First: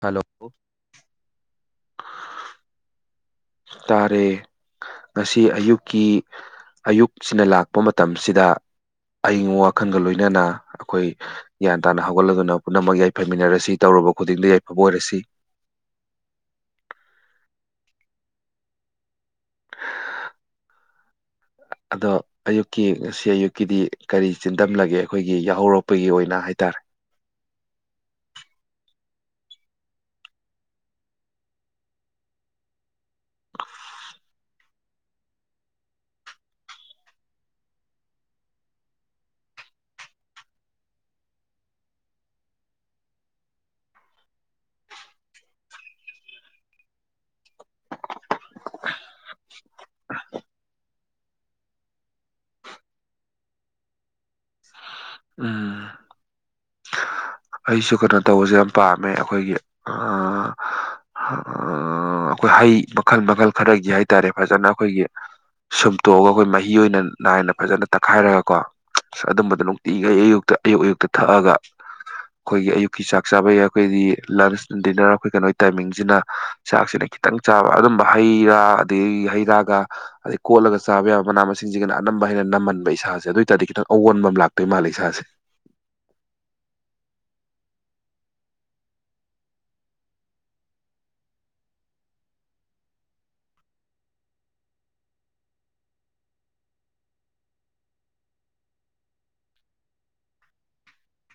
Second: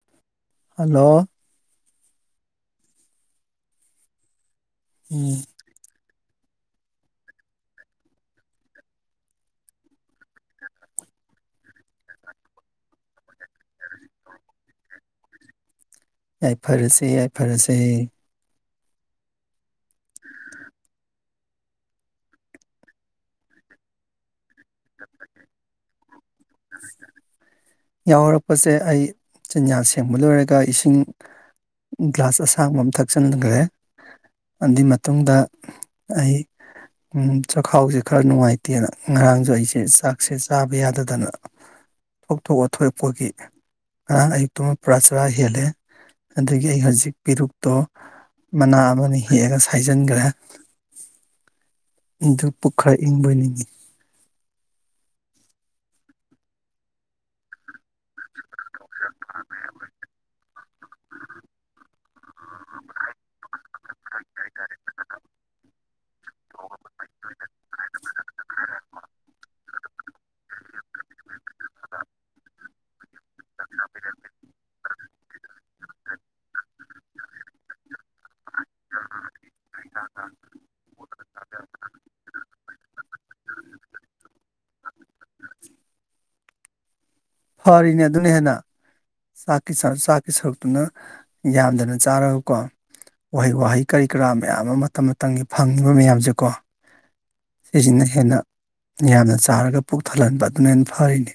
hello hello ꯇꯥꯔꯦ ꯉꯁꯤ ꯎꯝ ꯑꯌꯨꯛꯀꯤ ꯑꯌꯨꯛꯁꯤꯅ ꯂꯥꯛꯄ ꯃꯇꯝꯁꯤꯗ ꯑꯏꯤꯡꯕ ꯋꯥꯈꯜꯒ ꯂꯣꯏꯅꯅ ꯑꯩꯈꯣꯏ ꯒ꯭ꯌꯥꯟ ꯇꯥꯅ ꯍꯧꯒꯠꯂꯒꯅ ꯄꯨꯝꯅꯃꯛ ꯌꯥꯏꯐꯃꯤꯟꯅꯔꯁꯤ ꯇꯧꯔ ꯈꯨꯗꯤꯡꯗ ꯌꯥꯏꯐꯕ ꯑꯣꯏꯔꯁꯤ ꯌꯥꯏꯐꯔꯁꯦ ꯌꯥꯏꯐꯔꯁꯦ [unintelligible] [inaudible] ꯑꯗꯣ ꯑꯌꯨꯛꯀꯤ ꯉꯁꯤ ꯑꯌꯨꯛꯀꯤꯗꯤ ꯀꯔꯤ ꯆꯤꯟꯗꯝꯂꯒꯦ ꯑꯩꯈꯣꯏꯒꯤ ꯌꯥꯍꯧꯔꯛꯄꯒꯤ ꯑꯣꯏꯅ ꯍꯥꯏ ꯇ [inaudible] ꯌꯥꯎꯔꯛꯄꯁꯦ ꯑꯩ ꯆꯤꯟꯌꯥ ꯁꯦꯡꯕ ꯂꯣꯏꯔꯒ ꯏꯁꯤꯡ ꯒ꯭ꯂꯥꯁ ꯑꯁꯥꯡꯕ ꯑꯃ ꯊꯛꯆꯟꯈ꯭ꯔꯦ ꯑꯗꯨꯏ ꯃꯇꯨꯡꯗ ꯑꯩ ꯎ ꯆꯥꯛꯈꯥꯎꯁꯦ ꯈꯔ ꯅꯨꯡꯉꯥꯏꯇꯦꯅ ꯉꯔꯥꯡꯁꯨ ꯑꯩꯁꯦ ꯆꯥꯛꯁꯦ ꯆꯥꯕ ꯌꯥꯗꯗꯅ ꯊꯣꯛꯊꯣꯛꯑ ꯊꯣꯛꯑꯦꯄꯒꯤ ꯉꯔꯥꯡ ꯑꯌꯨꯛꯇꯨ ꯄꯨꯔꯥ ꯆꯔꯥ ꯍꯦꯜꯂꯦ ꯑꯗꯨꯗꯒꯤ ꯑꯩ ꯍꯧꯖꯤꯛ ꯄꯦꯔꯨꯛꯇꯣ ꯃꯅꯥ ꯑꯃꯅ ꯍꯦꯛꯑꯒ ꯁꯥꯏꯖꯤꯟꯈ꯭ꯔꯦ ꯄꯨꯈꯥꯏ ꯏꯪꯕꯣꯏꯅꯤꯡꯉꯤ ꯎꯝ ꯑꯩꯁꯨ ꯀꯩꯅꯣ ꯇꯧꯕꯁꯦ ꯌꯥꯝ ꯄꯥꯝꯃꯦ ꯑꯩꯈꯣꯏꯒꯤ ꯑꯩꯈꯣꯏ ꯍꯩ ꯃꯈꯜ ꯃꯈꯜ ꯈꯔꯒꯤ ꯍꯥꯏꯇꯥꯔꯦ ꯐꯖꯅ ꯑꯩꯈꯣꯏꯒꯤ ꯁꯨꯝꯇꯣꯛꯑꯒ ꯑꯩꯈꯣꯏ ꯃꯍꯤ ꯑꯣꯏꯅ ꯅꯥꯏꯅ ꯐꯖꯅ ꯇꯛꯈꯥꯏꯔꯒꯀꯣ ꯑꯁ ꯑꯗꯨꯝꯕꯗꯣ ꯅꯨꯡꯇꯤꯈꯩ ꯑꯌꯨꯛꯇ ꯑꯌꯨꯛ ꯑꯌꯨꯛꯇ ꯊꯛꯑꯒ ꯑꯩꯈꯣꯏꯒꯤ ꯑꯌꯨꯛꯀꯤ ꯆꯥꯛ ꯆꯥꯕ ꯌꯥꯏ ꯑꯩꯈꯣꯏꯗꯤ ꯂꯟꯁ ꯗꯤꯟꯅꯔ ꯑꯩꯈꯣꯏ ꯀꯩꯅꯣ ꯇꯥꯏꯃꯤꯡꯁꯤꯅ ꯆꯥꯛꯁꯤꯅ ꯈꯤꯇꯪ ꯆꯥꯕ ꯑꯗꯨꯝꯕ ꯍꯩ ꯔꯥ ꯑꯗꯒꯤ ꯍꯩ ꯔꯥꯒ ꯑꯗꯩ ꯀꯣꯠꯂꯒ ꯆꯥꯕ ꯌꯥꯕ ꯃꯅꯥ ꯃꯁꯤꯡꯁꯤꯒꯤꯅ ꯑꯅꯝꯕ ꯍꯥꯏꯅ ꯅꯝꯍꯟꯕ ꯏꯁꯥꯁꯦ ꯑꯗꯨ ꯑꯣꯏꯇꯥꯔꯗꯤ ꯈꯤꯇꯪ ꯑꯑꯣꯟꯕ ꯑꯃ ꯂꯥꯛꯇꯣꯏ ꯃꯥꯜꯂꯦ ꯏꯁꯥꯁꯦ [unintelligible] ꯐꯔꯤꯅꯦ ꯑꯗꯨꯅ ꯍꯦꯟꯅ ꯆꯥꯛꯀꯤ ꯆꯥꯛꯀꯤ ꯁꯔꯨꯛꯇꯨꯅ ꯌꯥꯝꯗꯅ ꯆꯥꯔꯒꯀꯣ ꯋꯥꯍꯩ ꯋꯥꯍꯩ ꯀꯔꯤ ꯀꯔꯥ ꯃꯌꯥꯝ ꯑꯃ ꯃꯇꯝ ꯃꯇꯝꯒꯤ ꯐꯪꯉꯤꯕ ꯃꯌꯥꯝꯁꯦꯀꯣ ꯁꯤꯁꯤꯅ ꯍꯦꯟꯅ ꯌꯥꯝꯅ ꯆꯥꯔꯒ ꯄꯨꯛ ꯊꯜꯍꯟꯕ ꯑꯗꯨꯃꯥꯏꯅ ꯐꯔꯤꯅꯤ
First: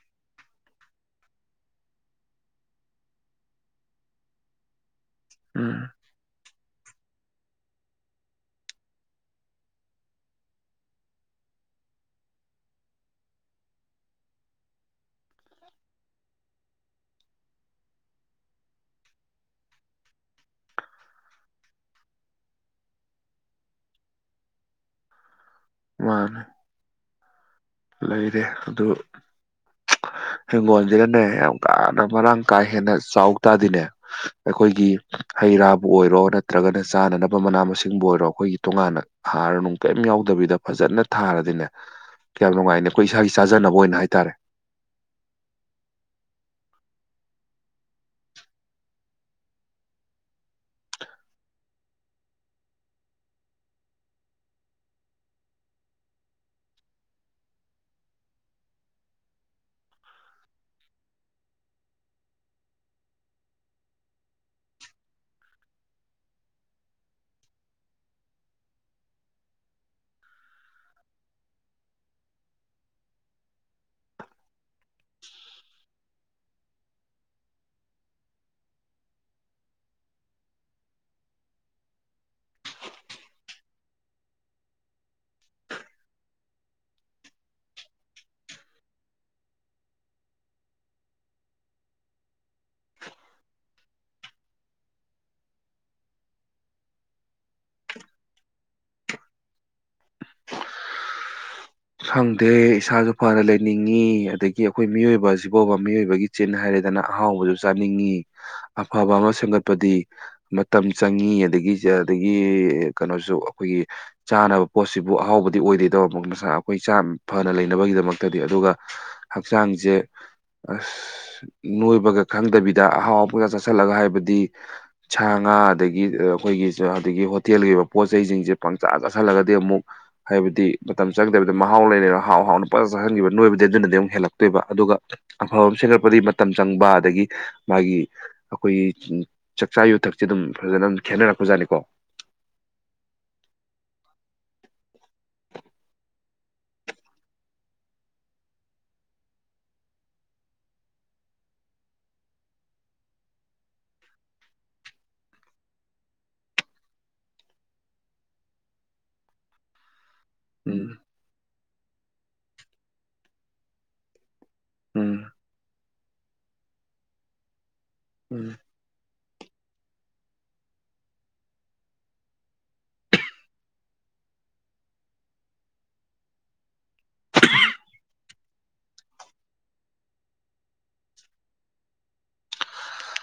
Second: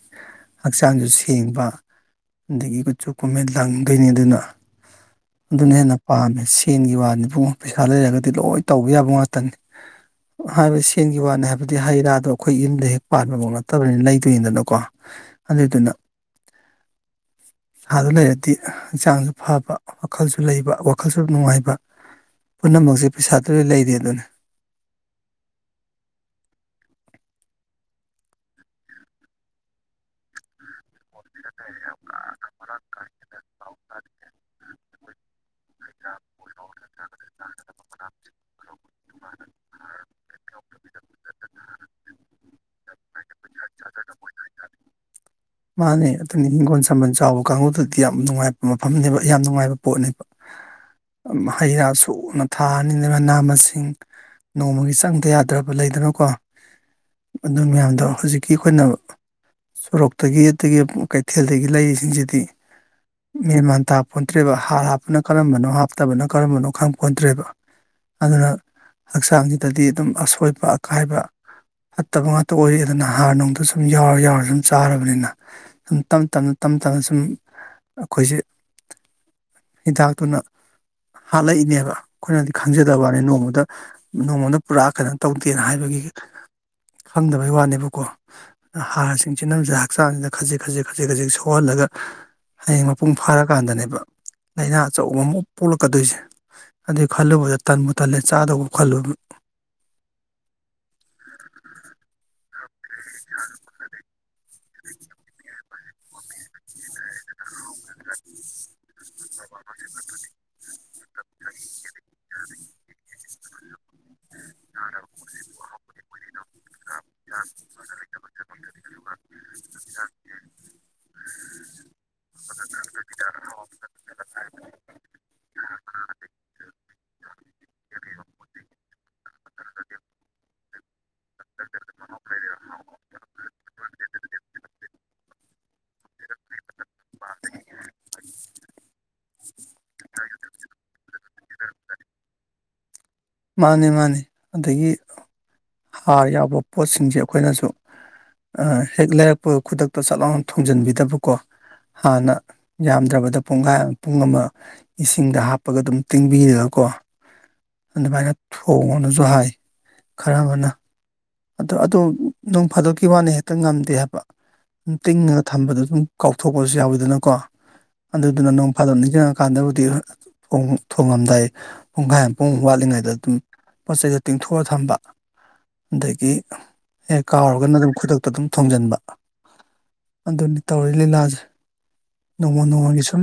ꯍꯛꯆꯥꯡꯁꯨ ꯁꯦꯡꯕ ꯑꯗꯒꯤ ꯀꯨꯆꯨ ꯀꯣꯃꯦꯟ ꯂꯪꯗꯣꯏꯅꯤ ꯑꯗꯨꯅ ꯑꯗꯨꯅ ꯎꯝ ꯍꯦꯟꯅ ꯄꯥꯝꯃꯦ ꯁꯦꯟꯒꯤ ꯋꯥꯅꯤ ꯄꯨꯡ ꯄꯩꯁꯥ ꯂꯩꯔꯒꯗꯤ ꯂꯣꯏ ꯇꯧꯕ ꯌꯥꯕ ꯉꯥꯛꯇꯅꯤ ꯍꯥꯏꯕꯗꯤ ꯁꯦꯟꯒꯤ ꯋꯥꯅꯦ ꯍꯥꯏꯕꯗꯤ ꯍꯩ ꯔꯥꯗꯣ ꯑꯩꯈꯣꯏ ꯌꯨꯝꯗ ꯍꯦꯛ ꯄꯥꯟꯕꯐꯥꯎ ꯅꯠꯇꯕꯅꯤꯅ ꯂꯩꯗꯣꯏꯅꯤꯗꯅꯀꯣ ꯑꯗꯨꯗꯨꯅ ꯁꯥꯗꯨ ꯂꯩꯔꯗꯤ ꯍꯛꯆꯥꯡꯁꯨ ꯐꯕ ꯋꯥꯈꯜꯁꯨ ꯂꯩꯕ ꯋꯥꯈꯜꯁꯨ ꯅꯨꯡꯉꯥꯏꯕ ꯄꯨꯝꯅꯃꯛꯁꯦ ꯄꯩꯁꯥꯗꯨꯗꯤ ꯂꯩꯔꯦ ꯑꯗꯨꯅꯤ ꯋꯥꯅꯦ ꯂꯩꯔꯦ ꯑꯗꯨ [unintelligible] ꯍꯤꯡꯒꯣꯜꯁꯤꯅꯅꯦ ꯌꯥꯝ ꯀꯥꯅ ꯃꯔꯥꯡ ꯀꯥ ꯍꯦꯟꯅ ꯆꯥꯎ ꯇꯥꯗꯤꯅꯦ ꯑꯩꯈꯣꯏꯒꯤ ꯍꯩ ꯔꯥꯕꯨ ꯑꯣꯏꯔꯣ ꯅꯠꯇ꯭ꯔꯒꯅ ꯆꯥꯅꯅꯕ ꯃꯅꯥ ꯃꯁꯤꯡꯕꯨ ꯑꯣꯏꯔꯣ ꯑꯩꯈꯣꯏꯒꯤ ꯇꯣꯉꯥꯟꯅ ꯍꯥꯔ ꯅꯨꯡ ꯀꯔꯤꯝ ꯌꯥꯎꯗꯕꯤ ꯗ ꯐꯖꯅ ꯊꯥꯔꯗꯤꯅꯦ ꯀꯌꯥꯝ ꯅꯨꯡꯉꯥꯏꯅꯦ ꯑꯩꯈꯣꯏ ꯏꯁꯥꯒꯤ ꯆꯥꯖꯅꯕ ꯑꯣꯏꯅ ꯍꯥꯏꯇꯥꯔꯦ ꯃꯥꯅꯦ ꯑꯗꯨꯅꯤ ꯍꯤꯡꯒꯣꯜ ꯁꯝꯕꯜ ꯆꯥꯎꯕ ꯀꯥꯡꯕꯨꯗꯗꯤ ꯌꯥꯝ ꯅꯨꯡꯉꯥꯏꯕ ꯃꯐꯝꯅꯦꯕ ꯌꯥꯝ ꯅꯨꯡꯉꯥꯏꯕ ꯄꯣꯠꯅꯦꯕ ꯍꯩ ꯔꯥ ꯁꯨꯅ ꯊꯥꯔꯅꯤꯅ ꯃꯅꯥ ꯃꯁꯤꯡ ꯅꯣꯡꯃꯒꯤ ꯆꯪꯗ ꯌꯥꯗ꯭ꯔꯕ ꯂꯩ ꯀꯩꯅꯣꯀꯣ ꯑꯗꯨ ꯃꯌꯥꯝꯗꯣ ꯍꯧꯖꯤꯛꯀꯤ ꯑꯩꯈꯣꯏꯅ ꯁꯣꯔꯣꯛ ꯇꯒꯤ ꯑꯒꯤ ꯀꯩꯊꯦꯜꯗꯒꯤ ꯂꯩꯁꯤꯡꯁꯤꯗꯤ ꯃꯤ ꯃꯟꯇꯥꯄꯣꯟꯇ꯭ꯔꯦꯕ ꯍꯥꯔ ꯍꯥꯞꯄꯅ ꯀꯔꯝꯕꯅꯣ ꯍꯥꯞꯇꯕꯅ ꯀꯔꯝꯕꯅꯣ ꯈꯪ ꯄꯣꯟꯗ꯭ꯔꯦꯕ ꯑꯗꯨꯅ ꯍꯛꯆꯥꯡꯁꯤꯗꯗꯤ ꯑꯗꯨꯝ ꯑꯁꯣꯏꯕ ꯑꯀꯥꯏꯕ ꯐꯠꯇꯕ ꯉꯥꯛꯇ ꯑꯣꯏꯔ ꯑꯗꯨꯅ ꯍꯥꯔ ꯅꯨꯡꯗ ꯁꯨꯝ ꯌꯥꯎꯔ ꯌꯥꯎꯔ ꯁꯨꯝ ꯆꯥꯔꯒ ꯅꯤꯅ ꯁꯨꯝ ꯇ ꯁꯨꯝ ꯑꯩꯈꯣꯏꯁꯦ ꯍꯤꯗꯥꯛꯇꯨꯅ ꯍꯥꯠꯂꯛꯏꯅꯦꯕ ꯑꯩꯈꯣꯏꯅꯗꯤ ꯈꯪꯖꯗꯕꯅꯤ ꯅꯣꯡꯃꯗ ꯅꯣꯡꯃꯗ ꯄꯨꯔꯥ ꯀꯩꯅꯣ ꯇꯧꯗꯦꯅ ꯍꯥꯏꯕꯒꯤ ꯈꯪꯗꯕꯩ ꯋꯥꯅꯦꯕꯀꯣ ꯍꯥꯔꯁꯤꯡꯁꯤ ꯅꯝꯖ ꯍꯛꯆꯥꯡꯁꯤꯗ ꯈꯖꯤꯛ ꯈꯖꯤꯛ ꯈꯖꯤꯛ ꯈꯖꯤꯛ ꯁꯣꯛꯍꯜꯂꯒ ꯍꯌꯦꯡ ꯃꯄꯨꯡ ꯐꯥꯔꯀꯥꯟꯗꯅꯦꯕ ꯂꯥꯏꯅꯥ ꯑꯆꯧꯕ ꯑꯃꯨꯛ ꯄꯣꯛꯂꯛꯀꯗꯣꯏꯁꯦ ꯑꯗꯨꯩ ꯈꯜꯂꯨꯕꯗ ꯇꯟꯕꯨ ꯇꯜꯂꯦ ꯆꯥꯗꯧꯕ ꯈꯜꯂꯨꯕ [unintelligible] ꯈꯪꯗꯦ ꯏꯁꯥꯁꯨ ꯐꯅ ꯂꯩꯅꯤꯡꯉꯤ ꯑꯗꯒꯤ ꯑꯩꯈꯣꯏ ꯃꯤꯑꯣꯏꯕ ꯑꯁꯤꯐꯥꯎꯕ ꯃꯤꯑꯣꯏꯕꯒꯤ ꯆꯤꯟ ꯍꯥꯏꯔꯦꯗꯅ ꯑꯍꯥꯎꯕꯁꯨ ꯆꯥꯅꯤꯡꯉꯤ ꯑꯐꯕ ꯑꯃ ꯁꯦꯝꯒꯠꯄꯗꯤ ꯃꯇꯝ ꯆꯪꯉꯤ ꯑꯗꯒꯤ ꯑꯗꯒꯤ ꯀꯩꯅꯣꯁꯨ ꯑꯩꯈꯣꯏꯒꯤ ꯆꯥꯅꯕ ꯄꯣꯠꯁꯤꯕꯨ ꯑꯍꯥꯎꯕꯗꯤ ꯑꯣꯏꯗꯣꯏꯦ ꯇꯧꯁ ꯑꯩꯈꯣꯏ ꯆꯥꯡ ꯐꯅ ꯂꯩꯅꯕꯒꯤꯗꯃꯛꯇꯗꯤ ꯑꯗꯨꯒ ꯍꯛꯆꯥꯡꯁꯦ ꯑꯁ ꯅꯣꯏꯕꯒ ꯈꯪꯗꯕꯤꯗ ꯑꯍꯥꯎꯕ ꯆꯥꯁꯤꯜꯂꯒ ꯍꯥꯏꯕꯗꯤ ꯁꯥꯥꯡ ꯉ ꯑꯗꯒꯤ ꯑꯩꯈꯣꯏꯒꯤꯁꯨ ꯑꯗꯨꯗꯒꯤ ꯍꯣꯇꯦꯜꯒꯤ ꯑꯣꯏꯕ ꯄꯣꯠ ꯆꯩꯁꯤꯡꯁꯦ ꯄꯪꯆꯥꯥ ꯆꯥꯥꯁꯜꯂꯒꯗꯤ ꯑꯃꯨꯛ ꯍꯥꯏꯕꯗꯤ ꯃꯇꯝ ꯆꯪꯗꯕꯤꯗ ꯃꯍꯥꯎ ꯂꯩꯔꯤ ꯍꯥꯎ ꯍꯥꯎꯅ ꯄꯖ ꯆꯥꯍꯟꯈꯤꯕ ꯅꯣꯏꯕꯗꯤ ꯑꯗꯨꯅꯗꯤ ꯑꯃꯨꯛ ꯍꯦꯜꯂꯛꯇꯣꯏꯕ ꯑꯗꯨꯒ ꯑꯐꯕ ꯑꯃ ꯁꯦꯝꯒꯠꯄꯗꯤ ꯃꯇꯝ ꯆꯪꯕ ꯑꯗꯒꯤ ꯃꯥꯒꯤ ꯑꯩꯈꯣꯏꯒꯤ ꯆꯥꯛꯆꯥ ꯌꯨꯊꯛꯁꯦ ꯑꯗꯨꯝ ꯐꯖꯅꯝ ꯈꯦꯠꯅꯔꯛꯄꯖꯥꯠꯅꯤꯀꯣ [unintelligible] ꯃꯥꯅꯤ ꯃꯥꯅꯤ ꯑꯗꯒꯤ ꯍꯥꯔ ꯌꯥꯎꯕ ꯄꯣꯠꯁꯤꯡꯁꯦ ꯑꯩꯈꯣꯏꯅꯁꯨ ꯍꯦꯛ ꯂꯩꯔꯛꯄ ꯈꯨꯗꯛꯇ ꯆꯠ ꯂꯥꯎꯅ ꯊꯣꯡꯖꯤꯟꯕꯤꯗꯕꯀꯣ ꯍꯥꯟꯅ ꯌꯥꯝꯗ꯭ꯔꯕꯗ ꯄꯨꯡꯈꯥꯏ ꯄꯨꯡ ꯑꯃ ꯏꯁꯤꯡꯗ ꯍꯥꯞꯄꯒ ꯑꯗꯨꯝ ꯇꯤꯡꯕꯤꯔꯒꯀꯣ ꯑꯗꯨꯃꯥꯏꯅ ꯊꯣꯡꯉꯅꯁꯨ ꯍꯥꯏ ꯈꯔ ꯑꯃꯅ ꯎꯝ ꯑ ꯑꯗꯨ ꯅꯨꯡ ꯐꯥꯗꯣꯛꯀꯤ ꯋꯥꯅꯤ ꯍꯦꯛꯇ ꯉꯝꯗꯦ ꯍꯥꯏꯕ ꯎꯝ ꯇꯤꯡꯉꯒ ꯊꯝꯕꯗ ꯑꯗꯨꯝ ꯀꯥꯎꯊꯣꯛꯄꯁꯨ ꯌꯥꯎꯋꯤꯗꯅꯀꯣ ꯎꯝ ꯑꯗꯨꯗꯨꯅ ꯅꯣꯡ ꯐꯥꯗꯅꯤ ꯀꯥꯟꯗꯕꯨꯗꯤ ꯊꯣꯡꯉꯝꯗꯥꯏ ꯄꯨꯡꯈꯥꯏ ꯄꯨꯡ ꯋꯥꯠꯂꯤꯉꯩꯗ ꯑꯗꯨꯝ ꯄꯣꯠ ꯆꯩꯩꯗ ꯇꯤꯡꯊꯣꯛꯑ ꯊꯝꯕ ꯑꯗꯒꯤ ꯍꯦꯛ ꯀꯥꯎꯔꯒꯅ ꯑꯗꯨꯝ ꯈꯨꯗꯛꯇ ꯑꯗꯨꯝ ꯊꯣꯡꯖꯤꯟꯕ ꯑꯗꯨꯅꯤ ꯇꯧꯔꯤ ꯂꯤꯂꯥꯁꯦ ꯅꯣꯡꯃ ꯅꯣꯡꯃꯒꯤ ꯁꯨꯝ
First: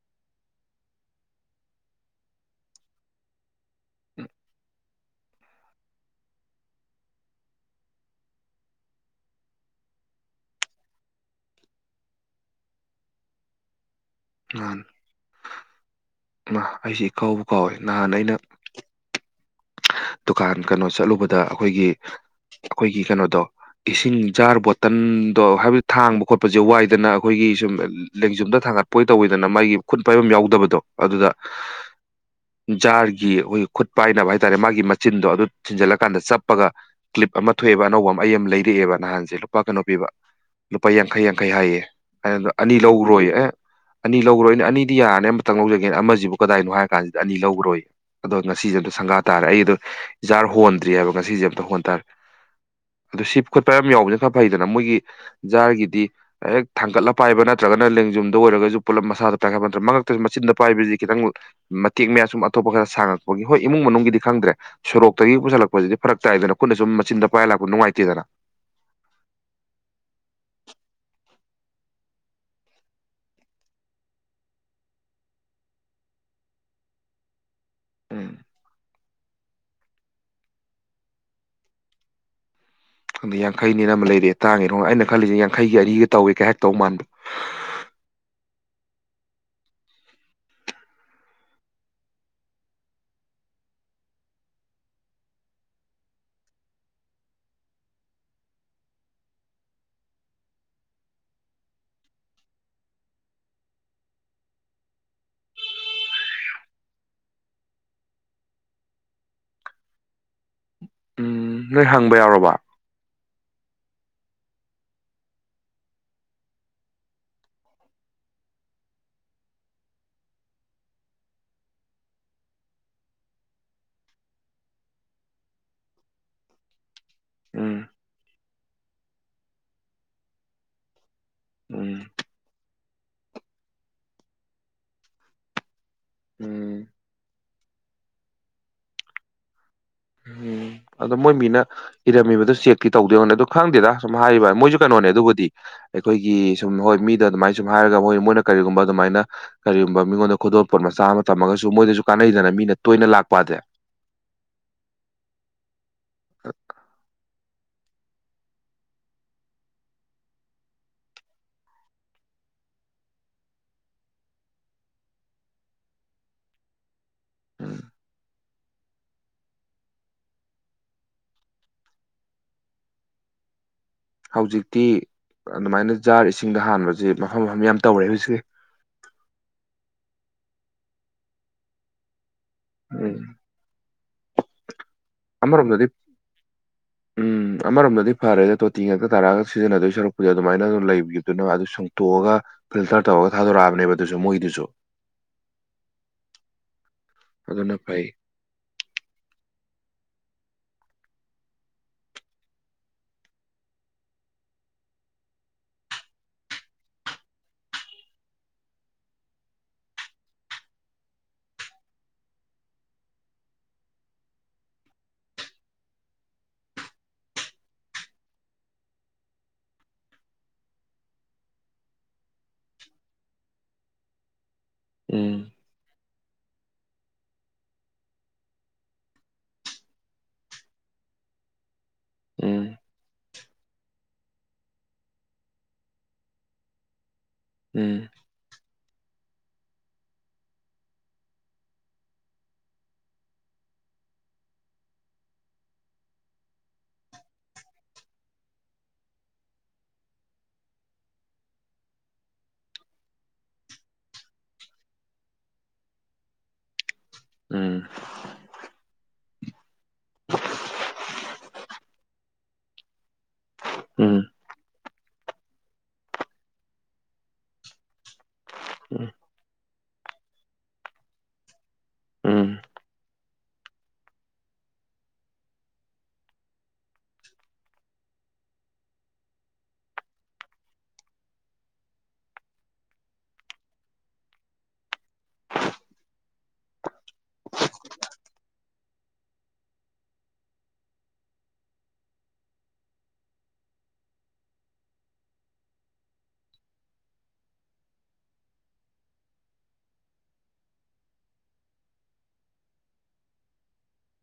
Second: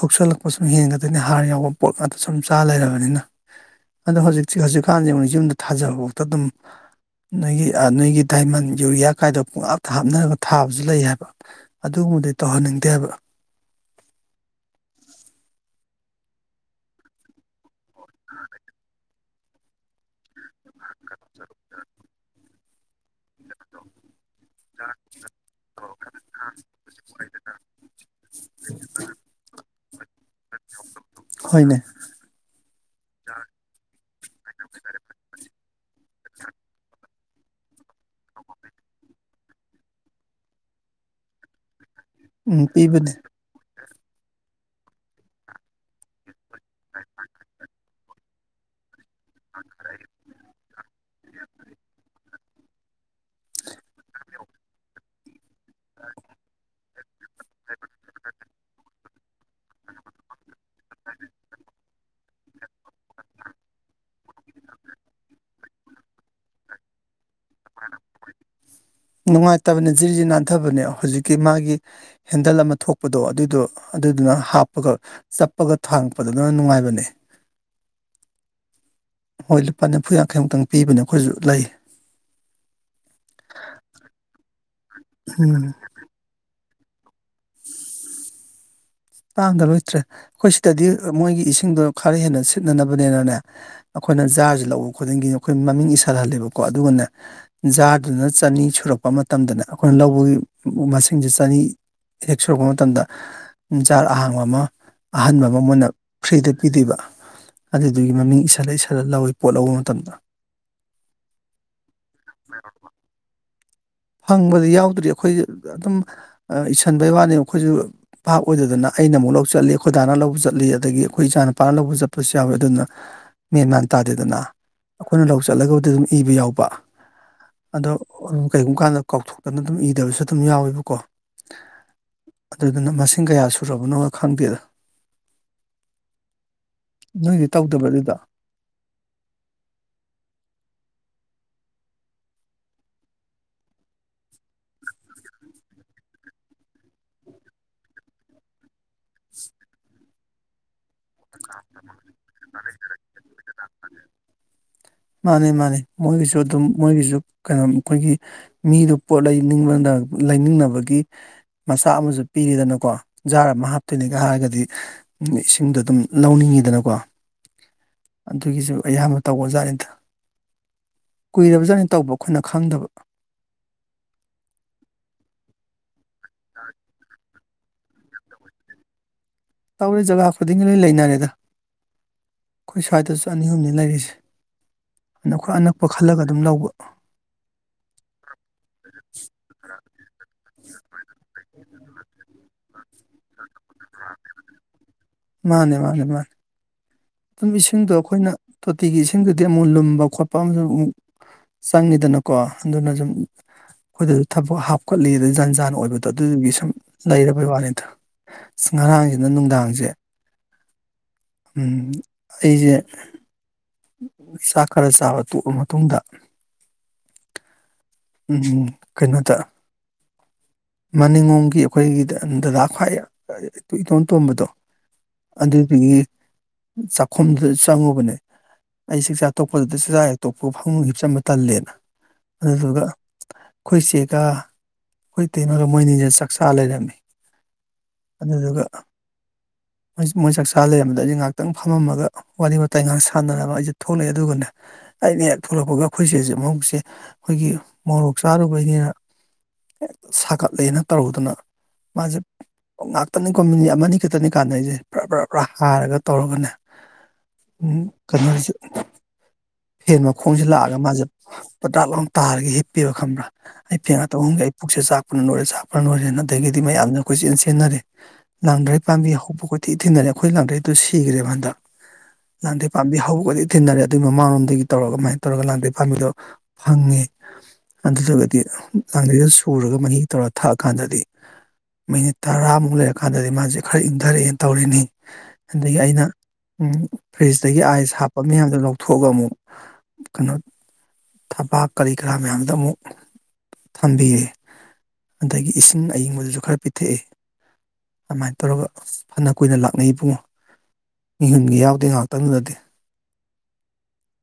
ꯍꯧꯁꯜꯂꯛꯄ ꯁꯨꯝ ꯍꯦꯟꯒꯗꯣꯏꯅꯤ ꯍꯥꯔ ꯌꯥꯎꯕ ꯄꯣꯠ ꯉꯥꯛꯇ ꯁꯨꯝ ꯆꯥ ꯂꯩꯔꯕꯅꯤꯅ ꯑꯗꯣ ꯍꯧꯖꯤꯛ ꯍꯧꯖꯤꯛꯀꯥꯟꯁꯦ ꯍꯧꯨꯛꯁꯤ ꯌꯨꯝꯗ ꯊꯥꯖꯕꯐꯥꯎꯗ ꯑꯗꯨꯝ ꯅꯣꯏꯒꯤ ꯅꯣꯏꯒꯤ ꯗꯥꯏꯃꯟ ꯌꯨꯔꯤꯌꯥ ꯀꯥꯏꯗꯣ ꯄꯨꯡꯂꯥꯞꯇ ꯍꯥꯞꯅꯔꯒ ꯊꯥꯕꯁꯨ ꯂꯩ ꯍꯥꯏꯕ ꯑꯗꯨ ꯗꯤ ꯇꯧꯍꯟꯅꯤꯡꯗꯦ ꯍꯥꯏꯕ ꯑ [unintelligible] [inaudible] ꯑ ꯑꯩꯁꯤ ꯀꯥꯎꯕ ꯀꯥꯎꯋꯦ ꯅꯍꯥꯟ ꯑꯩꯅ ꯗꯨꯀꯥꯟ ꯀꯩꯅꯣ ꯆꯠꯂꯨꯕꯗ ꯑꯩꯈꯣꯏꯒꯤ ꯑꯩꯈꯣꯏꯒꯤ ꯀꯩꯅꯣꯗꯣ ꯏꯁꯤꯡ ꯖꯥꯔ ꯕꯣꯇꯜꯗꯣ ꯍꯥꯏꯕꯗꯤ ꯊꯥꯡꯕ ꯈꯣꯠꯄꯁꯦ ꯋꯥꯏꯗꯅ ꯑꯩꯈꯣꯏꯒꯤ ꯁꯨꯝꯦꯡꯨꯝ ꯗ ꯊꯥꯡꯒꯠꯄꯣꯏ ꯇꯋꯤꯗꯅ ꯃꯥꯒꯤ ꯈꯨꯠ ꯄꯥꯏꯐꯝ ꯌꯥꯎꯗꯕꯗꯣ ꯑꯗꯨꯗ ꯍꯣꯏꯅꯦ ꯖꯥꯔꯒꯤ ꯑꯩꯈꯣꯏ ꯈꯨꯠ ꯄꯥꯏꯅꯕ ꯍꯥꯏ ꯍꯥꯏꯔꯦ ꯃꯥꯒꯤ ꯃꯆꯤꯟꯗꯣ ꯑꯗꯨ ꯊꯤꯟꯖꯜꯂꯀꯥꯟꯗ ꯆꯞꯄꯒ ꯀ꯭ꯂꯤꯞ ꯑꯃ ꯊꯣꯛꯑꯦꯕ ꯑꯅꯧꯕ ꯑꯃ ꯑꯩ ꯑꯃ ꯂꯩꯔꯛꯑꯦꯕ ꯅꯍꯥꯟꯁꯤꯦ ꯂꯨꯄꯥ ꯀꯩꯅꯣ ꯄꯤꯕ ꯂꯨꯄꯥ ꯌꯥꯡꯈꯩ ꯌꯥꯡꯈꯩ ꯍꯥꯏꯌꯦ ꯑꯗꯨꯗ ꯎꯝ ꯑꯅꯤ ꯄꯤꯕꯅꯦ ꯂꯧꯔꯣꯏ ꯑꯦ ꯑꯅꯤ ꯂꯧ꯭ꯔꯣꯏ ꯑꯩꯅ ꯑꯅꯤꯗꯤ ꯌꯥꯔꯅꯤ ꯑꯃꯇꯪ ꯂꯧꯖꯒꯦꯅ ꯑꯃꯁꯤꯕꯨ ꯀꯗꯥꯏꯅꯣ ꯍꯥꯏꯔ ꯀꯥꯟꯁꯤꯗ ꯑꯅꯤ ꯂꯧꯈꯔꯣꯏ ꯑꯗꯣ ꯉꯁꯤꯦꯗꯣ ꯁꯪꯒꯥ ꯇꯥꯔꯦ ꯑꯩꯗꯣ ꯏꯖꯥꯔ ꯍꯣꯟꯗ꯭ꯔꯤꯑꯕ ꯉꯁꯤꯁꯦ ꯑꯝꯇ ꯍꯣꯟ ꯇꯥꯔꯦ ꯑꯗꯨ ꯁꯤ ꯈꯣꯠꯄ ꯌꯥꯝ ꯌꯥꯎꯕꯅ ꯈꯔ ꯐꯩꯗꯅ ꯃꯣꯏꯒꯤ ꯖꯥꯔꯒꯤꯗꯤ ꯍꯦꯛ ꯊꯥꯡꯒꯠꯂ ꯄꯥꯏꯕ ꯅꯠꯇ꯭ꯔꯒꯅ ꯂꯦꯡꯖꯨꯝꯗ ꯑꯣꯏꯔꯒꯁꯨ ꯄꯨꯜꯂꯞ ꯃꯁꯥꯗ ꯇꯥꯡꯈꯠ ꯅꯠꯇ꯭ꯔ ꯃꯔꯛꯇꯁꯨ ꯃꯆꯤꯟꯗ ꯄꯥꯏꯕꯁꯤ ꯈꯤꯇꯪ ꯇꯦꯛ ꯃꯌꯥꯝ ꯁꯨꯝ ꯑꯇꯣꯞꯄ ꯈꯔ ꯁꯥꯡꯉꯛꯄꯒꯤ ꯍꯣꯏ ꯏꯃꯨꯡ ꯃꯅꯨꯡꯒꯤꯗꯤ ꯈꯪꯗ꯭ꯔꯦ ꯁꯣꯔꯣꯛꯇꯒꯤ ꯄꯨꯁꯜꯂꯛꯁꯤꯗꯤ ꯐꯔ ꯇꯥꯏꯗꯅ ꯈꯨꯠꯅ ꯁꯨꯝ ꯃꯆꯤꯟꯗ ꯄꯥꯏꯔ ꯂꯥꯛꯄ ꯅꯨꯡꯉꯥꯏꯇꯦꯗꯅ ꯅꯨꯡꯉꯥꯏꯇꯕꯅꯦ ꯖꯤꯔꯤꯖꯤ ꯅꯥꯟꯊꯕꯅꯦ ꯍꯧꯖꯤꯛ ꯀꯤ ꯃꯥꯒꯤ ꯍꯦꯟꯗꯜ ꯑꯃ ꯊꯣꯛꯄꯗꯣ ꯑꯗꯨꯗꯣ ꯑꯗꯨꯗꯨꯅ ꯍꯥꯞꯄꯒ ꯆꯞꯄꯒ ꯊꯥꯡꯛꯄꯗ ꯑꯗꯨ ꯂꯅ ꯅꯨꯡꯉꯥꯏꯕꯅꯦ ꯍꯣꯏ ꯂꯨꯄꯥ ꯅꯤꯐꯨ ꯌꯥꯡꯈꯩꯃꯨꯛꯇꯪ ꯄꯤꯕꯅꯦ ꯑꯩꯈꯣꯏꯁꯨ ꯂꯩ ꯑꯗꯨꯗ ꯌꯥꯡꯈꯩꯅꯤ ꯑꯃ ꯂꯩꯔꯦ ꯇꯥꯡꯉꯤꯔꯣ ꯑꯩꯅ ꯈꯜꯂꯤꯁꯦ ꯎꯝ ꯌꯥꯡꯈꯩꯒꯤ ꯑꯅꯤꯒ ꯇꯧꯋꯦ ꯀꯩꯍꯦꯛ ꯇꯧ ꯃꯥꯟꯕꯣ ꯇꯥꯡꯗ ꯂꯣꯏꯇ꯭ꯔꯦ ꯑꯩꯈꯣꯏ ꯁꯤꯗꯗꯤ ꯃꯣꯏꯒꯤ ꯏꯁꯤꯡꯗꯣ ꯈꯔ ꯍꯦꯟꯅ ꯁꯤꯠꯅꯅꯕꯅꯤꯅꯅꯦ ꯑꯩ ꯑꯩꯈꯣꯏꯅ ꯖꯥꯔꯁꯤ ꯂꯧꯕ ꯈꯨꯗꯤꯡꯒꯤ ꯑꯩꯈꯣꯏ ꯃꯃꯤꯡ ꯏꯁꯜꯍꯜꯂꯦꯕꯀꯣ ꯑꯗꯨꯒꯅ ꯖꯥꯗꯨꯅ ꯆꯅꯤ ꯁꯨꯔꯛꯄ ꯃꯇꯝꯗꯅꯦ ꯑꯩꯈꯣꯏꯅ ꯂꯧꯕꯒꯤ ꯃꯁꯤꯡꯁ ꯆꯅꯤ ꯑꯦꯛ ꯁꯨꯔꯛꯄ ꯃꯇꯝꯗ ꯎꯟ ꯆꯔ ꯑꯍꯥꯡꯕ ꯑꯃ ꯑꯍꯟꯕ ꯑꯃ ꯃꯣꯏꯅ ꯐ꯭ꯔꯤꯗ ꯄꯤꯗꯕ ꯑꯗꯨꯗꯨꯒꯤ ꯃꯃꯤꯡ ꯏꯁꯟꯂ ꯏꯁꯜꯂ ꯂꯧꯏꯤ ꯄꯣꯠ ꯂꯧꯕ ꯃꯇꯝꯗ ꯎꯝ ꯅꯣꯏ ꯍꯪꯕ ꯌꯥꯎꯔꯕ ꯐꯪꯕꯗꯤ ꯌꯥꯎꯗ꯭ꯔꯤ ꯑꯩꯈꯣꯏ ꯑꯗꯨꯝ ꯏꯁꯟꯕꯩ ꯋꯥꯅꯤ ꯑꯩꯈꯣꯏꯁꯨ ꯄ ꯑꯣꯏꯗꯗꯅ ꯑꯩꯅ ꯑꯃꯨꯛ ꯂꯧ ꯆꯠꯂꯤ ꯈꯣꯏꯗꯥꯅ ꯂꯧꯕ ꯆꯠꯂꯤ ꯑꯗꯒꯤ ꯑꯩꯈꯣꯏ ꯏꯆꯥ ꯅꯨꯄꯥꯅ ꯂꯧꯕ ꯆꯠꯄꯁꯨ ꯌꯥꯎꯋꯦ ꯑꯗꯨꯅ ꯃꯦꯟ ꯃꯥꯟꯟ ꯇꯥꯗꯦꯗꯅ ꯑꯩꯈꯣꯏꯅ ꯂꯧ ꯆꯠꯂꯒꯕꯨꯗꯤ ꯑꯗꯨꯝ ꯏꯕ ꯌꯥꯎꯕ ꯎꯝ ꯑꯗꯣ ꯑꯗꯨꯝ ꯀꯔꯤꯒꯨꯝꯕ ꯀꯥꯟꯗ ꯀꯥꯎꯊꯣꯛꯇꯅ ꯑꯗꯨꯝ ꯏꯗꯕꯁꯨ ꯑꯗꯨꯝ ꯌꯥꯎꯋꯦꯕꯀꯣ ꯎꯝ ꯑꯗꯨꯅ ꯃꯁꯤꯡ ꯀꯌꯥ ꯁꯨꯔꯕꯅꯣꯒ ꯈꯪꯕꯤꯔ ꯎꯝ ꯅꯣꯏꯗꯤ ꯇꯧꯗꯕ꯭ꯔꯥ ꯑꯗꯨꯗ [unintelligible] ꯎꯝ [inaudible] ꯑꯗꯣ ꯃꯣꯏ ꯃꯤꯅ ꯏꯔꯝꯃꯤꯕꯗꯨ ꯆꯦꯛꯇꯤ ꯇꯧꯗꯦꯧꯅꯦ ꯑꯗꯨ ꯈꯪꯗꯦꯗ ꯁꯨꯝ ꯍꯥꯏꯔꯤꯕ ꯃꯣꯏꯁꯨ ꯀꯩꯅꯣꯅꯦ ꯑꯗꯨꯕꯨꯗꯤ ꯑꯩꯈꯣꯏꯒꯤ ꯁꯨꯝ ꯍꯣꯏ ꯃꯤꯗ ꯑꯗꯨꯃꯥꯏꯅ ꯁꯨꯝ ꯍꯥꯏꯔꯒ ꯃꯣꯏ ꯃꯣꯏꯅ ꯀꯔꯤꯒꯨꯝꯕ ꯑꯗꯨꯃꯥꯏꯅ ꯀꯔꯤꯒꯨꯝꯕ ꯃꯤꯉꯣꯟꯗ ꯈꯨꯗꯣꯜꯄꯣꯠ ꯆꯥꯃ ꯊꯝꯃꯒꯁꯨ ꯃꯣꯏꯗꯁꯨ ꯀꯥꯟꯅꯩꯗꯅ ꯃꯤꯅ ꯇꯣꯏꯅ ꯂꯥꯛꯄꯗꯦ ꯃꯥꯅꯤ ꯃꯥꯅꯤ ꯃꯣꯏꯒꯤꯁꯨ ꯑꯗꯨꯝ ꯃꯣꯏꯒꯤꯁꯨ ꯀꯩꯅꯣ ꯑꯩꯈꯣꯏꯒꯤ ꯃꯤꯗꯨꯣ ꯄꯣꯠ ꯂꯩꯅꯤꯡꯕ ꯂꯩꯅꯤꯡꯅꯕꯒꯤ ꯃꯆꯥꯛ ꯑꯃꯁꯨ ꯄꯤ ꯄꯤꯔꯤꯗꯅꯀꯣ ꯖꯥꯔ ꯑꯃ ꯍꯥꯞꯇꯣꯏꯅꯦꯒ ꯍꯥꯏꯔꯒꯗꯤ ꯏꯁꯤꯡꯗꯣ ꯑꯗꯨꯝ ꯂꯧꯅꯤꯡꯉꯤꯗꯅꯀꯣ ꯎꯝ ꯑꯗꯨꯒꯤꯁꯨ ꯑꯌꯥꯝꯕ ꯇꯧꯕꯖꯥꯠꯗ ꯀꯨꯏꯔꯕꯖꯥꯠꯅꯤ ꯇꯧꯕ ꯑꯩꯈꯣꯏꯅ ꯈꯪꯗꯕ ꯍꯧꯖꯤꯛꯇꯤ ꯑꯗꯨꯃꯥꯏꯅ ꯖꯥꯔ ꯏꯁꯤꯡꯗ ꯍꯥꯟꯕꯁꯦ ꯃꯐꯝ ꯃꯐꯝ ꯌꯥꯝ ꯇꯧꯔꯦ ꯍꯧꯖꯤꯛꯀꯤ ꯇꯧꯔꯦ ꯖꯒꯥ ꯈꯨꯗꯤꯡꯒꯤ ꯂꯣꯏ ꯂꯩꯅꯔꯦꯗ ꯑꯩꯈꯣꯏ ꯎꯝ ꯁ꯭ꯋꯥꯏꯗꯁꯨ ꯑꯅꯤ ꯑꯍꯨꯝꯅꯤ ꯂꯩꯔꯤꯁꯦ ꯑ ꯑꯩꯔ ꯑꯅꯛꯄ ꯑꯃꯔꯣꯝꯗꯗꯤ ꯈꯜꯂꯒ ꯑꯗꯨꯝ ꯂꯧꯕ ꯎꯝ ꯑꯃꯔꯣꯝꯗꯗꯤ ꯐꯔꯦꯗ ꯇꯣꯇꯤ ꯉꯥꯛꯇ ꯇꯥꯔꯛꯑꯒ ꯁꯤꯖꯤꯟꯅꯗꯣꯏ ꯁꯔꯨꯛꯄꯨ ꯑꯗꯨꯃꯥꯏꯅ ꯂꯩꯕꯤꯗꯨꯅ ꯑꯗꯨ ꯁꯪꯇꯣꯛꯑ ꯐꯤꯜꯇꯔ ꯇꯧꯔꯒ ꯊꯥꯗꯣꯔꯛꯑꯕꯅꯦꯕ ꯑꯗꯨ ꯃꯣꯏꯗꯨꯁꯨ ꯃꯥꯅꯦ ꯃꯥꯅꯦ ꯃꯥꯅꯦ ꯑꯗꯨꯝ ꯏꯁꯤꯡꯗꯣ ꯑꯩꯈꯣꯏꯅ ꯇꯣꯇꯤꯒꯤ ꯏꯁꯤꯡꯗꯨꯗꯤ ꯑꯃꯨꯛ ꯂꯨꯝꯕ ꯈꯣꯠꯄ ꯑꯃꯁꯨꯡ ꯑꯃꯨꯛ ꯆꯪꯉꯤꯗꯅꯀꯣ ꯑꯗꯨꯅ ꯁꯨꯝ ꯑꯩꯈꯣꯏꯗꯁꯨ ꯊꯕꯛ ꯍꯥꯞꯀꯠꯂꯤ ꯑꯗꯨꯗ ꯖꯟ ꯖꯥꯟꯟ ꯑꯣꯏꯕꯗꯣ ꯑꯗꯨꯗꯨꯒꯤ ꯁꯨꯝ ꯂꯩꯔꯕꯩ ꯋꯥꯅꯤꯗ ꯉꯔꯥꯡꯁꯤꯅ ꯅꯨꯡꯗꯥꯡꯁꯦ ꯎꯝ ꯑꯩꯁꯦ ꯆꯥꯛ ꯈꯔ ꯆꯥꯕ ꯇꯣꯛꯑ ꯃꯇꯨꯡꯗ ꯎꯝꯝ ꯀꯩꯅꯣꯇ ꯃꯅꯤꯡꯂꯣꯝꯒꯤ ꯑꯩꯈꯣꯏꯒꯤ ꯗꯗꯥ ꯈ꯭ꯋꯥꯏ ꯏꯇ ꯏꯇꯣꯟꯝ ꯇꯣꯝꯕꯗꯣ ꯎꯝ ꯑꯗꯨꯗꯨꯗꯒꯤ ꯆꯥꯛꯈꯨꯝꯗꯨ ꯆꯪꯉꯨꯕꯅꯦ ꯑꯩ ꯆ ꯆꯥꯛ ꯇꯣꯛꯄꯗꯨꯗ ꯆꯥꯛꯖꯥꯛ ꯍꯦꯛꯇꯣꯛꯄ ꯐꯪꯈꯤꯕ ꯆꯝꯕ ꯇꯜꯂꯦꯅ ꯎꯝ ꯑꯗꯨꯗꯨꯒ ꯑꯩꯈꯣꯏ ꯆꯦꯀ ꯑꯩꯈꯣꯏ ꯇꯩꯅꯉꯒ ꯃꯣꯏꯅꯤꯅ ꯆꯥꯛꯆꯥ ꯂꯩꯔꯝꯃꯤ ꯎꯝ ꯑꯗꯨꯗꯨꯒ ꯃꯣꯏ ꯆꯥꯛꯆꯥ ꯂꯩꯔꯝꯕꯗ ꯑꯩꯁ ꯉꯥꯏꯍꯥꯛꯇꯪ ꯐꯝꯃꯝꯃꯒ ꯋꯥꯔꯤ ꯋꯥꯇꯥꯏ ꯉꯥꯏꯍꯥꯛ ꯁꯥꯟꯅꯔꯅꯕ ꯑꯩꯁꯦ ꯊꯣꯛꯂꯛꯑꯦ ꯑꯗꯨꯒꯅꯦ ꯑꯩꯅ ꯍꯦꯛ ꯊꯣꯛꯂꯛꯄꯒ ꯑꯩꯈꯣꯏꯁꯦꯁꯦ ꯃꯕꯨꯁꯦ ꯑꯩꯈꯣꯏꯒꯤ ꯃꯣꯔꯣꯛ ꯆꯥꯔꯨꯕꯩꯅꯤꯅ ꯁꯥꯒꯠꯂꯦꯅ ꯇꯧꯔꯨꯗꯅ ꯃꯥꯁꯦ ꯉꯥꯛꯇꯅꯤꯀꯣ ꯃꯤꯅꯤꯠ ꯑꯃꯅꯤꯅꯤ ꯈꯛꯇꯅꯤ ꯀꯥꯟꯗ ꯑꯩꯁꯦ ꯭ꯔꯥ ꯕ꯭ꯔꯥ ꯕ꯭ꯔꯥ ꯍꯥꯏꯔꯒ ꯇꯧꯔꯒꯅꯦ ꯎꯝ ꯀꯅ ꯍꯦꯟ ꯃꯈꯣꯡꯁꯤꯦ ꯂꯥꯛꯑꯒ ꯃꯥꯁꯦ ꯄꯇꯥꯛ ꯂꯥꯎ ꯇꯥꯔꯒ ꯍꯤꯞꯄꯤꯔ ꯈꯪꯕ꯭ꯔꯥ ꯑꯩ ꯐꯦꯡꯉ ꯎꯝ ꯇꯧꯒ ꯄꯨꯛꯁꯦ ꯆꯥꯛꯄꯅ ꯂꯣꯏꯔꯦ ꯆꯥꯛꯄꯅ ꯂꯣꯏꯔꯦ ꯑꯗꯒꯤꯗꯤ ꯃꯌꯥꯝꯅ ꯑꯩꯈꯣꯏ ꯆꯦꯟ ꯁꯦꯟꯅꯔꯦ ꯂꯥꯡꯗ꯭ꯔꯩ ꯄꯥꯝꯕꯤ ꯎꯝ ꯍꯧꯕꯠ ꯊꯤ ꯊꯤꯅꯔꯦ ꯑꯩꯈꯣꯏ ꯂꯥꯡꯊ꯭ꯔꯩꯗꯨꯣ ꯁꯤꯈ꯭ꯔꯦꯕ ꯍꯟꯗꯛ ꯎꯝ ꯂꯥꯡꯊꯩ ꯄꯥꯝꯕꯤ ꯍꯧꯒꯗꯤ ꯊꯤꯅꯔꯦ ꯑꯗꯨꯒꯤ ꯃꯃꯥꯡꯂꯣꯝꯗ ꯑꯗꯒꯤ ꯇꯧꯔꯒ ꯀꯃꯥꯏꯅ ꯇꯧꯔꯒ ꯂꯥꯟꯇꯩ ꯄꯥꯝꯕꯤꯗꯣ ꯐꯪꯉꯦ ꯑꯗꯨꯗꯨꯒꯗꯤ ꯂꯥꯡꯙꯩꯗ ꯁꯨꯔꯒ ꯃꯍꯤ ꯇꯧꯔ ꯊꯥꯛꯑꯀꯥꯟꯗꯗꯤ ꯃꯤꯅꯤꯠ ꯇꯔꯥꯃꯨꯛ ꯂꯩꯔꯀꯥꯟꯗꯗꯤ ꯃꯥꯁꯦ ꯈꯔ ꯏꯪꯊꯔꯛꯑꯦꯅ ꯇꯧꯔꯤꯅꯤ ꯑꯗꯒꯤ ꯑꯩꯅ ꯐ꯭ꯔꯤꯖꯇꯒꯤ ꯑꯥꯏꯁ ꯍꯥꯞꯄ ꯃꯌꯥꯝꯗꯣ ꯂꯧꯊꯣꯛꯑꯒ ꯑꯃꯨꯛ ꯀꯩꯅꯣ ꯊꯕꯥꯛ ꯀꯔꯤ ꯀꯔꯥ ꯃꯌꯥꯝꯗ ꯑꯃꯨꯛ ꯊꯝꯕꯤꯌꯦꯦ ꯑꯗꯒꯤ ꯏꯁꯤꯡ ꯑꯌꯤꯡꯕꯗꯨꯁꯨ ꯈꯔ ꯄꯤꯊꯛꯑꯦ ꯑꯗꯨꯃꯥꯏꯅ ꯇꯧꯔꯒ ꯐꯅ ꯀꯨꯏꯅ ꯂꯥꯛꯅꯩꯕꯨꯡꯉꯣ ꯃꯤꯍꯨꯟꯒ ꯌꯥꯎꯗ ꯉꯥꯏꯍꯥꯛꯇꯪ ꯅꯗꯦ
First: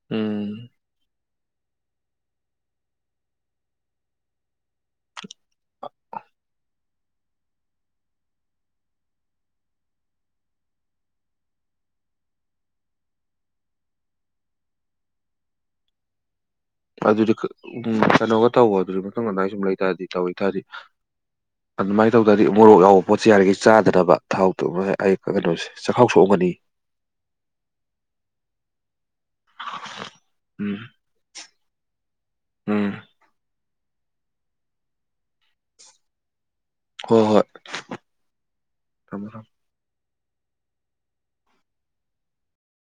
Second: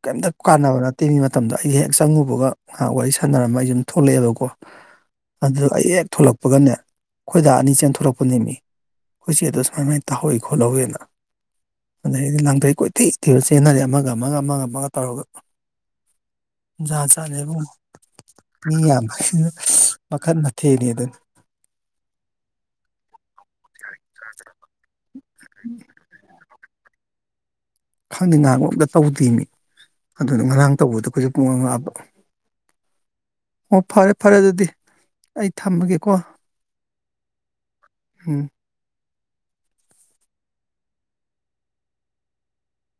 ꯀꯩꯝꯇ ꯎꯝ ꯀꯥꯟꯅꯕꯅ ꯇꯤꯡꯉ ꯃꯇꯝꯗ ꯑꯩ ꯍꯦꯛ ꯆꯪꯉꯨꯕꯒ ꯉꯥꯏꯍꯥꯛ ꯋꯥꯔꯤ ꯁꯥꯟꯅꯔꯃ ꯑꯩꯁꯨꯝ ꯊꯣꯛꯂꯛꯑꯦꯕꯀꯣ ꯑꯗꯨꯗ ꯑꯌꯦꯛ ꯊꯣꯛꯂꯛꯄꯒꯅꯦ ꯈꯣꯏꯗꯥ ꯑꯅꯤ ꯆꯦꯟ ꯊꯣꯛꯂꯛꯄꯅꯤꯃꯤ ꯍꯧꯖꯤꯦ ꯑꯗꯨꯁꯃ ꯃ ꯇꯥꯍꯣꯏ ꯈꯣꯂ ꯍꯨꯦꯅ ꯑꯗꯩꯗꯤ ꯂꯥꯡꯊꯩ ꯀꯣꯏꯊꯩ ꯏꯊꯤꯔ ꯆꯦꯟꯅꯔꯦ ꯑꯃꯒ ꯑꯃꯒ ꯑꯃꯒ ꯑꯃꯒ ꯇꯧꯔꯒ ꯖꯥꯠ ꯑꯗꯨꯗꯤ ꯖꯥꯠꯅꯦ ꯏꯕꯨꯡꯉꯣ ꯎꯝ ꯀꯩꯅꯣꯒ ꯇꯧꯋꯣ ꯃꯤ ꯑꯗꯨꯗꯤ ꯃꯇꯨꯡꯊꯪ ꯌꯥꯝꯕꯁꯤꯅ ꯑꯗꯨꯗꯥꯏ ꯁꯨꯝ ꯂꯩ ꯇꯔꯗꯤ ꯇꯧꯤ ꯃꯈꯟ ꯇꯔꯗꯤ ꯃꯊꯦꯜꯅꯤ ꯑꯗꯨꯅꯤ ꯑꯗꯨꯃꯥꯏꯅ ꯇꯧꯗꯔꯗꯤ ꯃꯣꯔꯣꯛ ꯌꯥꯎꯕ ꯄꯣꯠꯁꯦ ꯌꯥꯔꯤꯈꯩ ꯆꯥꯗꯅꯕ ꯊꯥꯎꯇꯣ ꯑꯩ ꯀꯩꯅꯣꯁꯦ ꯆꯥꯛꯈꯥꯎ ꯁꯣꯛꯑꯝꯒꯅꯤ ꯈꯪꯗꯦ ꯉꯥꯡꯕꯝꯇ ꯇꯧꯗꯦꯅꯤ ꯑꯗꯨꯅ ꯉꯔꯥꯡ ꯎꯝ ꯇꯧꯕꯗ ꯀꯩꯁꯨ ꯄꯣ ꯉꯛꯕ ꯎꯝ ꯑꯣ ꯐꯔꯦ ꯐꯔꯦ ꯑꯗꯨꯗꯤ ꯑꯩ ꯊꯝꯃꯒꯦꯀꯣ ꯍꯣꯏ ꯍꯣꯏ ꯎꯝ ꯊꯝꯃꯦ ꯊꯝꯃꯣ